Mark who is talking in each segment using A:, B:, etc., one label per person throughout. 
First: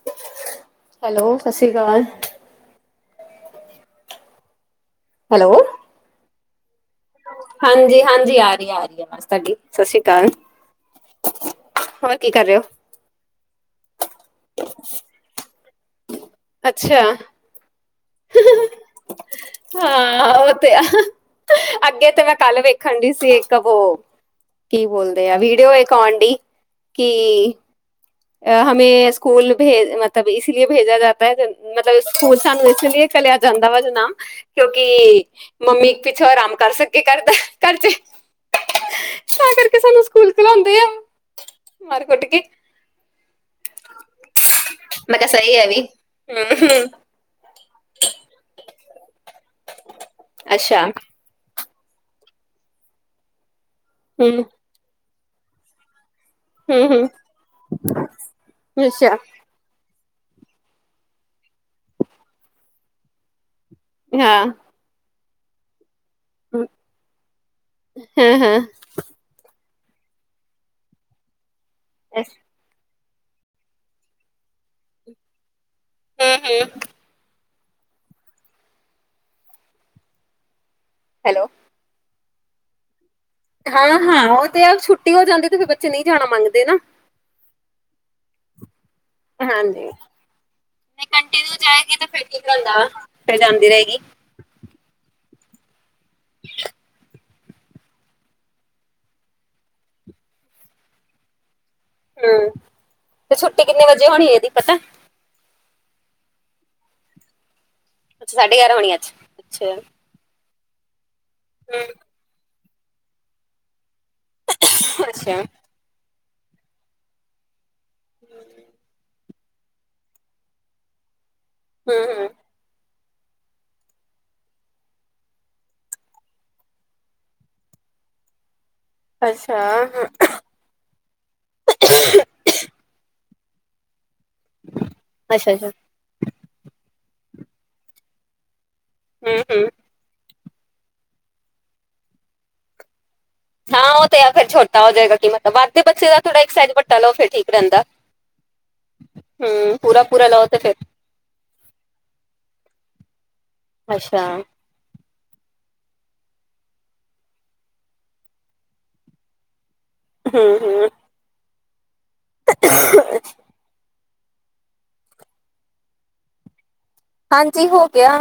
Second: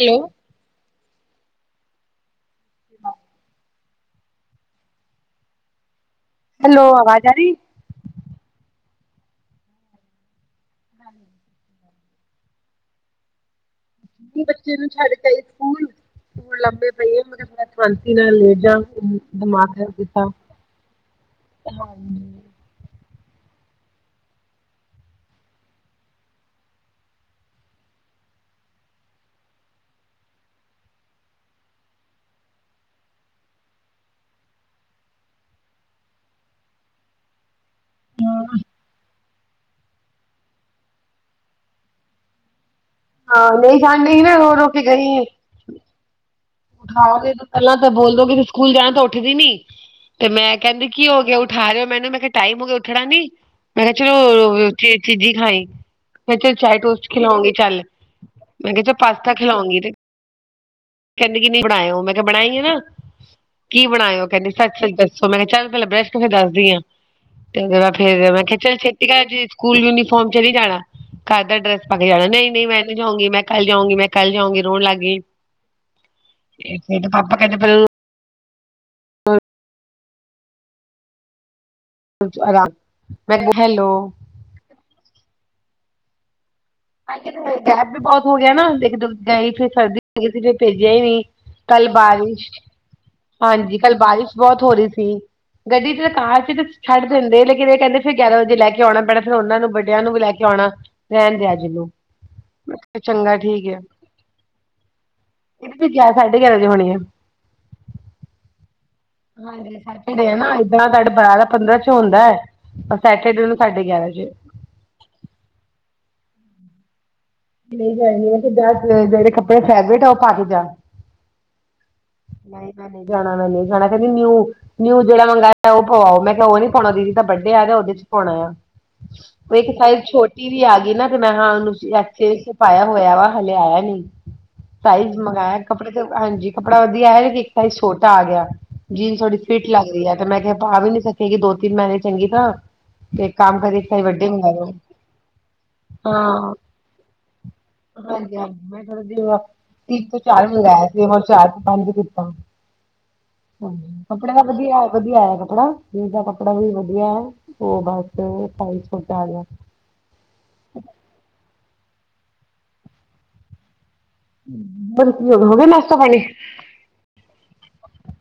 A: Hello
B: hello ਸਤਿ ਸ੍ਰੀ ਅਕਾਲ ਹੈਲੋ
A: ਹੈਲੋ ਆਵਾਜ਼ ਆ ਰਹੀ
B: ਹਾਂਜੀ ਹਾਂਜੀ ਆ ਰਹੀ ਆ ਰਹੀ ਹੈ ਬਸ ਤੁਹਾਡੀ ਸਤਿ ਸ਼੍ਰੀ ਅਕਾਲ
A: ਹਾਂਜੀ
B: ਹੋਰ ਕੀ ਕਰ ਰਹੇ ਹੋ
A: ਬੱਚੇ ਨੂੰ ਛੱਡ ਕੇਏ ਸਕੂਲ ਸਕ ਲੰਬੇ
B: ਅੱਛਾ
A: ਪਈ ਮ ਪਤਾ ਸ਼ਾਂਤੀ ਨਾਲ ਲੈ ਜਾ ਦਿਮਾਗ ਖਰਾਬ ਕੀਤਾ
B: ਹਾਂ ਉਹ ਤੇ ਆ ਅੱਗੇ
A: ਹਾਂਜੀ
B: ਤੇ ਮੈਂ ਕੱਲ ਵੇਖ ਖਣ ਸੀ ਇੱਕ ਵੋ ਕੀ ਬੋਲਦੇ ਆ ਵੀਡੀਓ ਇੱਕ ਆਉਣ ਡ ਕਿ ਅ ਹਮੇ ਸਕੂਲ ਭੇਜ ਮਤਲਬ ਇਸ ਲਈ ਭੇਜਾ ਜਾਤਾ ਹੈ ਮਤਲਬ ਸਕੂਲ ਸਾਨੂੰ ਇਸ ਲਈ ਕਲਿਆ ਜਾਂਦਾ ਵਾ ਜਨਾ ਕਿਉਂਕਿ ਮੰਮੀ ਇੱਕ ਪਿੱਛੋਂ ਆਰਾਮ ਕਰ ਸਕੇ ਕਰਦਾ ਕਰੇ ਤਾਂ ਕਰਕੇ ਸਾਨੂੰ ਸਕੂਲ ਖਲਾਉਂਦੇ ਆ ਮਰ ਕੁੱਟ ਕੇ
A: ਹਹ ਡ ਗ ਹੋਰ [inaudible]
B: ਮੈਂ ਕਿਹਾ ਸਹੀ ਹੈ ਇਹ ਵੀ।
A: ਪਹਿਲਾਂ ਤਾਂ ਬੋਲਦੋਗੇ ਸਕੂਲ ਜਾਣ ਤਾਂ ਉੱਠਦੀ ਨੀ ਤੇ ਮੈਂ
B: ਅੱਛਾ।
A: ਕਹਿੰਦੀ ਕੀ ਹੋ ਗਿਆ ਉਠਾਦੇ ਓ ਮੈਨੂੰ। ਮੈਂ ਕਿਹਾ ਟਾਈਮ ਹੋ ਗਿਆ, ਉੱਠਣਾ ਨੀ? ਮੈਂ ਕਿਹਾ ਚਲੋ
B: ਠੀਕ।
A: ਚੀਜ਼ੀ ਖਾਈ। ਮੈਂ ਕਿਹਾ ਚਾੲ
B: ਹੂੰ-ਹੂੰ
A: ਟੋਸਟ ਖਿਲਾਉਂਗੀ ਚੱਲ। ਮੈਂ ਕਿਹਾ
B: ਅੱਛਾ।
A: ਪਾਸਤਾ ਖਿਲਾਉਗੀ ਤੇ ਕਹਿੰਦੇ ਕਿ ਨਹੀਂ ਬਣਾਇਓ ਮੈਂ ਕਿਹਾ ਬਣਾਈ ਆ ਨਾ। ਕੀ ਬਣਾਇਓ
B: ਹਾਂ,
A: ਕਹਿੰਦੇ ਸੱਚ ਚ ਦੱਸੋ ਮੈਂ ਕਿਹਾ ਚੱਲ ਪਹਿਲਾਂ ਬਰੱਸ਼ ਕਰ ਫਿਰ ਦੱਸਦੀ ਆਂ ਤੇ ਉਹਦੇ ਬਾਅਦ ਫੇਰ ਮੈਂ
B: ਹਾਂ-ਹਾਂ। ਹੂੰ-ਹੂੰ।
A: ਕਿਹਾ ਚੱਲ ਜੀ ਸਕੂਲ ਯੂਨੀਫਾਰਮ ਚ ਨਹੀਂ ਜਾਣਾ ਘਰ ਦਾ ਡਰੈਸ ਪਾ ਕੇ ਜਾਣਾ ਨਹੀਂ ਨਹੀਂ ਮੈਂ ਕੱਲ ਜਾਊਗੀਂ। ਕੱਲ ਜਾਊਂਗੀਂ। ਮੈਂ ਕੱਲ ਜਾਊਗੀਂ। ਰੋਣ ਲੱਗ ਗਈ। ਫਿਂਦੇ ਪਾਪਾ ਕਹਿੰਦੇ ਪਹਿਲਾਂ ਹਾਂ
B: ਹੈਲੋ
A: ਆਰਾਮ ਮੈਂ ਹੈਲੋ
B: ਹਾਂ ਹਾਂ ਉਹ ਤੇ ਛੁੱਟੀ ਹੋ ਜਾਂਦੀ ਤੇ ਫਿਰ ਬੱਚੇ ਨਹੀਂ ਜਾਣਾ ਮੰਗਦੇ ਨਾ।
A: ਆ ਗੈਪ ਵੀ ਬਹੁਤ ਹੋ ਗਿਆ ਨਾ ਦੇਖਦੇ ਗਈ ਫਿਰ
B: ਹਾਂਜੀ।
A: ਸਰਦੀ
B: ਨਹੀਂ
A: ਲਗ ਗਗੀ ਸੀ, ਫਿਰ ਭੇਜਿਆ ਹੀ ਨਹੀ।
B: ਕੰਟੀਨਿਊ
A: ਕੱਲ
B: ਜਾਏਗੀ ਤੇ ਫਿਰ ਠੀਕ
A: ਬਾਰਿਸ਼,
B: ਰਹਿੰਦਾ ਵਾ, ਫਿਰ ਜਾਂਦੀ
A: ਹਾਂਜੀ। ਕੱਲ
B: ਰਹੇਗੀ।
A: ਬਾਰਿਸ਼ ਬਹੁਤ ਹੋ ਰਹੀ ਸੀ ਗੱਡੀ ਚ ਤਾਂ ਕਾਰ ਸੀ ਤੇ ਛੱਡ ਦਿੰਦੇ ਲੇਕਿਨ ਕਹਿੰਦੇ ਫਿਰ ਗਿਆਰਾਂ ਵਜੇ ਲੈ ਕੇ ਆਉਣਾ ਪੈਣਾ। ਫਿਰ ਉਹਨਾਂ ਨੂੰ, ਵੱਡਿਆਂ ਨੂੰ ਵੀ ਲੈ ਕੇ ਆਉਣਾ। ਰਹਿਣ ਦੇ ਅਜ ਤੂੰ।
B: ਹਮ ਤੇ ਛੁੱਟੀ ਕਿੰਨੇ ਵਜੇ ਹੋਣੀ ਇਹਦੀ, ਪਤਾ?
A: ਇਹਦੇ ਗਿਆਰਾਂ, ਸਾਢੇ ਗਿਆਰਾਂ ਵਜੇ ਹੋਣੀ ਐ।
B: ਅੱਛਾ। ਸਾਢੇ ਗਿਆਰਾਂ ਹੋਣੀ ਆਂ ਅੱਛਾ।
A: ਨਾ ਏਦਾਂ ਤੁਹਾਡੇ ਬਾਰਾਂ ਪੰਦਰਾਂ
B: ਹੂੰ
A: ਚ ਹੁੰਦਾ। ਸੈਟਰਡੇ ਨੂੰ ਸਾਡੇ ਗਿਆਰਾਂ ਵਜੇ।
B: ਅੱਛਾ।
A: ਨਹੀਂ ਕਰਦੀ ਹੈ ਤੇ ਜਿਹੜੇ ਕੱਪੜੇ ਫੈਵਰੇਟ ਆ ਉਹ ਪਾ ਕੇ ਜਾ।
B: ਹੂ ਹੂ,,,
A: ਨਹੀਂ ਮੈਂ ਨਹੀਂ ਜਾਣਾ ਮੈਂ ਨਹੀਂ ਜਾਣਾ ਕਹਿੰਦੀ ਨਿਊ ਨਿਊ ਜਿਹੜਾ ਮੰਗਾਇਆ ਉਹ ਪਵਾਓ ਮੈੈਂ ਕਿਹਾ ਉਹ ਨੀ ਪਾਉਣਾ ਦੀਦੀ ਦਾ ਬਡੇ ਆ ਰਿਹਾ ਉਹਦੇ ਚ ਪਾਉਣਾ ਆ। ਉਹ
B: ਅੱਛਾ।
A: ਇੱਕ ਸਾਇਜ ਛੋਟੀ ਵੀ ਆ ਗਈ ਨਾ ਤੇ ਮੈਂ ਹਾਂ ਉਹਨੂੰ ਪਾਇਆ ਹੋਇਆ ਵਾ। ਹਲੇੇ ਆਇਆ ਨੀ। ਸਾਈਜ਼ ਮੰਗਾਇਆ
B: ਅੱਛਾ-ਅੱਛਾ।
A: ਕੱਪੜੇ ਹਾਂਜੀ ਕੱਪੜਾ ਵਧੀਆ ਆਯਾ। ਇੱਕ ਸਾਇਜ ਛੋਟਾ ਆ ਗਿਆ ਜੀਨਸ ਥੋੜੀ
B: ਹੂੰ-ਹੂੰ,
A: ਫਿਟ ਲੱਗ ਰਹੀ ਹੈ। ਤੇ ਮੈਂ ਕਿਹਾ ਪਾ ਵੀ ਨੀ ਸਕੇ ਗਈ, ਦੋ ਤਿੰਨ ਮਹੀਨੇ ਚੰਗੀ ਤਰ੍ਹਾਂ। ਇਹ ਕੰਮ ਕਰੀਏ
B: ਹਾਂ
A: ਇੱਕ ਸਾਈਜ਼
B: ਉਹ ਤੇ
A: ਵੱਡੇ
B: ਹੈ ਫਿਰ
A: ਮੰਗਾ ਲਓ
B: ਛੋਟਾ ਹੋ ਜਾਏਗਾ ਕੀ ਮਤਲਬ ਵੱਧਦੇ ਬੱਚੇ ਦਾ ਥੋੜਾ
A: ਹਾਂ
B: ਸਜ਼ ਵੱਡਾ ਲਓ ਫਿਰ ਠੀਕ ਰਹਿੰਦਾ।
A: ਹਾਂਜੀ ਹਾਂਜੀ ਮੈਂ ਥੋੜਾ ਜਿਹਾ
B: ਹੂੰ,
A: ਤੀਨ ਤੋਂ
B: ਪੂਰਾ-ਪੂਰਾ
A: ਚਾਰ
B: ਲਓ ਤੇ ਫਿਰ
A: ਮੰਗਵਾਇਆ। ਹੋਰ ਚਾਰ ਪੰਜ ਕੀਤਾ ਹਾਂ
B: ਅੱਛਾ।
A: ਕੱਪੜੇ ਦਾ ਵਧੀਆ ਵਧੀਆ ਆਇਆ ਕੱਪੜਾ ਜੀਨਸ ਦਾ ਕੱਪੜਾ ਵੀ ਵਧੀਆ ਹੈ ਉਹ ਬਸ ਸਾਈਜ ਛੋਟਾ ਆ ਗਿਆ।
B: ਹੂ ਹੂ,,, [unintelligible]
A: ਹੋ ਗਿਆ ਨਾਸ਼ਤਾ ਪਾਣੀ?
B: ਹਾਂਜੀ ਹੋ ਗਿਆ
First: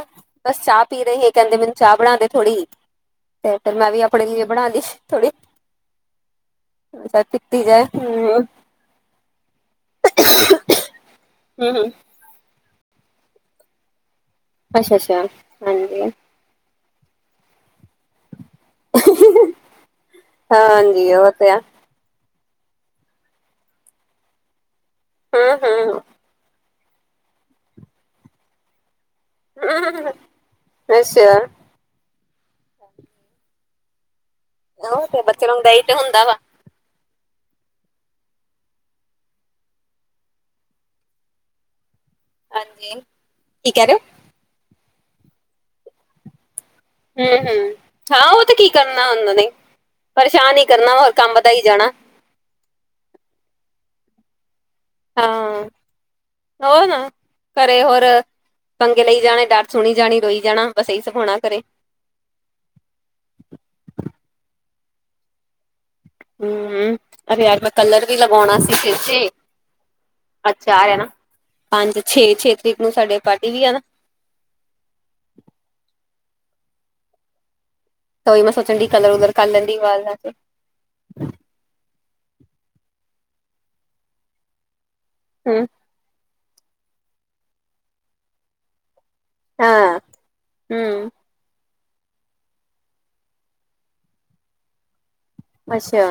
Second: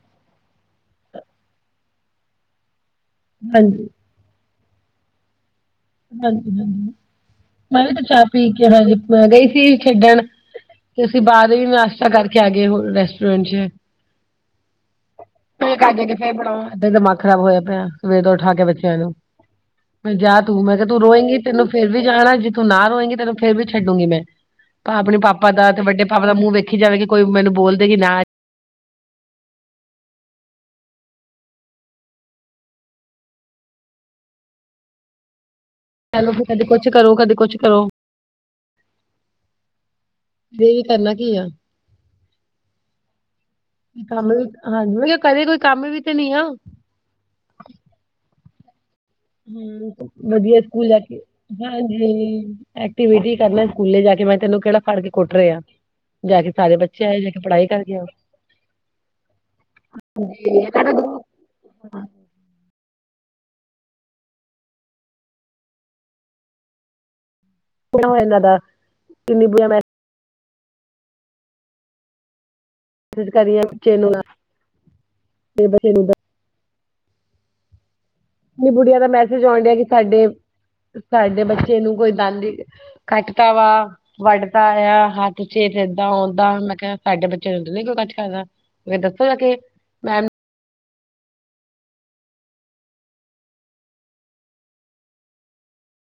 B: ਬਸ ਚਾਹ ਪੀ ਰਹੇ ਸੀ ਕਹਿੰਦੇ ਮੈਨੂੰ ਚਾਹ ਬਣਾਦੇ ਥੋੜ੍ਹੀ। ਤੇ
A: ਹਾਂਜੀ
B: ਮੈਂ ਵੀ ਆਪਣੇ ਲਈ ਬਣਾਲੀ ਥੋੜੀ।
A: ਹਾਂਜੀ ਹਾਂਜੀ।
B: ਚਾਹ ਪੀਤੀ।
A: ਮੈਂ ਵੀ
B: ਹੂੰ,
A: ਚਾਹ ਪੀ ਕੇ ਹੱਜ ਜਾਂ ਮੈਂ ਗਈ ਖੇਡਣ ਸੀ ਉਸ ਤੋਂ ਬਾਅਦ ਵੀ
B: ਹੂੰ-ਹੂੰ।
A: ਨਾਸ਼ਤਾ ਕੀਤਾ ਸੀ ਗਏ ਹੋ ਰੈਸਟੋਰੈਂਟ ਚ
B: ਅੱਛਾ-ਅੱਛਾ
A: [unintelligible]
B: ਹਾਂਜੀ,
A: ਇਦਾਂ ਦਿਮਾਗ ਖ਼ਰਾਬ ਹੋਇਆ ਪਿਆ ਸਵੇਰੇ ਤੋਂ ਉੱਠ ਕੇ ਬੱਚਿਆਂ ਨੂੰ ਮੈਂ ਜਗਾ ਤੂੰ ਮੈਂ ਕਿਹਾ ਤੂੰ
B: ਹਾਂਜੀ ਉਹ
A: ਰੋਵੇਂਗੀ
B: ਤੇ ਆ
A: ਤਿੰਨੋ ਫਿਰ ਵੀ ਜਾਣਾ ਜਿੱਥੇ ਨਾ ਹੋਵੇਗੀ ਤੈਨੂੰ ਫਿਰ ਛੱਡਾਂਗੀ ਮੈਂ ਆਪਣੇ ਪਾਪ ਦਾ ਤੇ
B: ਹੂੰ-ਹੂੰ।
A: ਵੱਡੇ ਪਾਪ ਦਾ ਮੂੰਹ ਵੇਖ ਵੇਖੀ ਜਾਵੇਗੀ ਕੋਈ ਮੈਨੂੰ ਕੁਝ ਬੋਲਦਾ ਹੀ ਨਾ
B: ਹੂ ਪੈਸੇਦਾਰ ਐਵੇਂ ਬੱਚਾਰਨ ਦਈ
A: ਸਾਨੂੰ ਕੀ ਕਦੇ ਕੁਝ ਕਰੋ ਕਦੇ ਕੁਝ ਕਰੋ। ਸੀ ਕਰਨਾ ਕੀ ਹੈ
B: ਹਾਂਜੀ ਠੀਕ ਹੈ।
A: ਕੰਮ ਵੀ ਹੈ ਹਾਂਜੀ ਘਰੇ ਕੋਈ ਕੰਮ ਵੀ ਤਾਂ ਨਹੀਂ ਹੈ।
B: ਹੂ ਹੂ ਹਾਂ ਉਹ ਤਾਂ ਕੀ ਕਰਨਾ ਅੰਦਨ
A: ਹੂ ਵਧੀਆ ਸਕੂਲ ਆ ਕੇ
B: ਵਧਾਈ ਜਾਣਾ
A: ਹਾਂਜੀ। ਐਕਟੀਵਿਟੀ ਕਰ ਲਿਆ ਸਕੂਲ ਜਾ ਕੇ ਮੈਂ ਤੈਨੂੰ ਕਿਹੜਾ ਫੜ ਕੇ ਕੁੱਟ ਰਿਹਾ ਹਾਂ ਜਾ ਕੇ ਸਾਰੇ
B: ਹੋਰ ਨਾ
A: ਬੱਚੇ ਪੜ੍ਹਾਈ
B: ਘਰੇ
A: ਕਰਕੇ
B: ਹੋਰ
A: ਆਓ।
B: ਪੰਗੇ ਲਈ ਜਾਣਾ ਡਰ ਸੁਣੀ ਜਾਣੀ ਰੋਈ ਜਾਣਾ ਬਸ ਇਹੀ ਸ਼ੌਕ ਹੋਣਾ ਘਰੇ
A: ਹਾਂ
B: ਹੂ ਯਾਰ ਮੈਂ ਕਲਰ
A: ਬੜਾ
B: ਵੀ
A: ਹੋਇਆ ਇਹਨਾਂ
B: ਲਗਾਉਣਾ
A: ਦਾ
B: ਸੀ ਸਿਰ ਤੇ
A: ਕਿੰਨੀ ਬੁਰਾ
B: ਅੱਛਾ ਆ ਹੈਨਾ ਪੰਜ ਛੇ ਛੇ ਤਰੀਕ ਨੂੰ ਸਾਡੇ
A: ਕੋਿ
B: ਪਾਰਟੀ
A: ਕਰੀਏ
B: ਵੀ ਆ ਨਾ
A: ਬੱਚੇ ਨੂੰ ਤੇ ਬੱਚੇ ਨੂੰ
B: ਤਾਂ ਉਹੀ ਮੈਂ
A: ਨਹੀਂ
B: ਸੋਚਣ ਡਈ
A: ਗੁੜੀਆ ਦਾ
B: ਕਲਰ ਉਲਰ
A: ਮੈਸੇਜ
B: ਕਰ
A: ਆਉਣ
B: ਲੈਂਦੀ
A: ਦੇ
B: ਵਾਲ ਦਾ
A: ਸਾਡੇ
B: ਤੇ।
A: ਸਾਡੇ ਬੱਚੇ ਨੂੰ ਕੋਈ ਦੰਦਾਂ ਨਾਲ ਕੱਟਦਾ ਜਾਂ ਵੱਢਦਾ ਹੈ। ਤੁਸੀਂ
B: ਹੂੰ,
A: ਇੱਦਾਂ-ਓਦਾਂ ਨਾ ਕਹੋ ਮੈਂ ਤਾਂ ਕਿਹਾ ਸੀ ਸਾਡੇ ਬੱਚੇ ਨੂੰ ਕੋਈ ਕੁਝ ਕਹਿੰਦਾ ਹੈ ਮੈਂ ਦੱਸਾਂ ਆ ਕੇ
B: ਹਾਂ
A: ਮੈਂ
B: ਹੂ ਅੱਛਾ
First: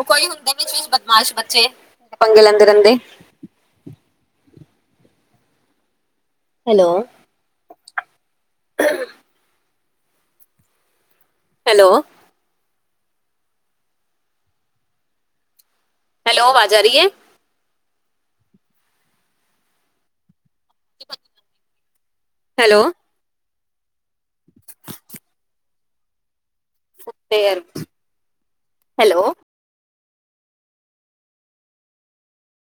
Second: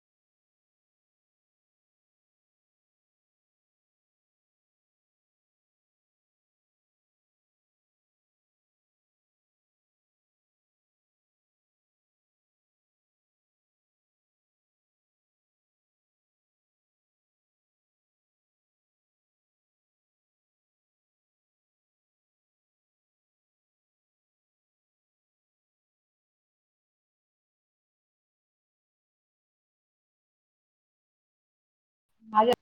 B: ਉਹ ਕੋਈ ਹੁੰਦੇ ਨੇ ਨਾ ਬਦਮਾਸ਼ ਬੱਚੇ ਪੰਗੇ ਲੈਂਦੇ ਰਹਿੰਦੇ ਨੇ ਹੈਲੋ [unintelligible] ਹੈਲੋ ਹੈਲੋ, ਆਵਾਜ਼ ਆ ਰਹੀ ਐ? ਹੈਲੋ। ਹੈਲੋ।
A: ਮਾ [unintelligible]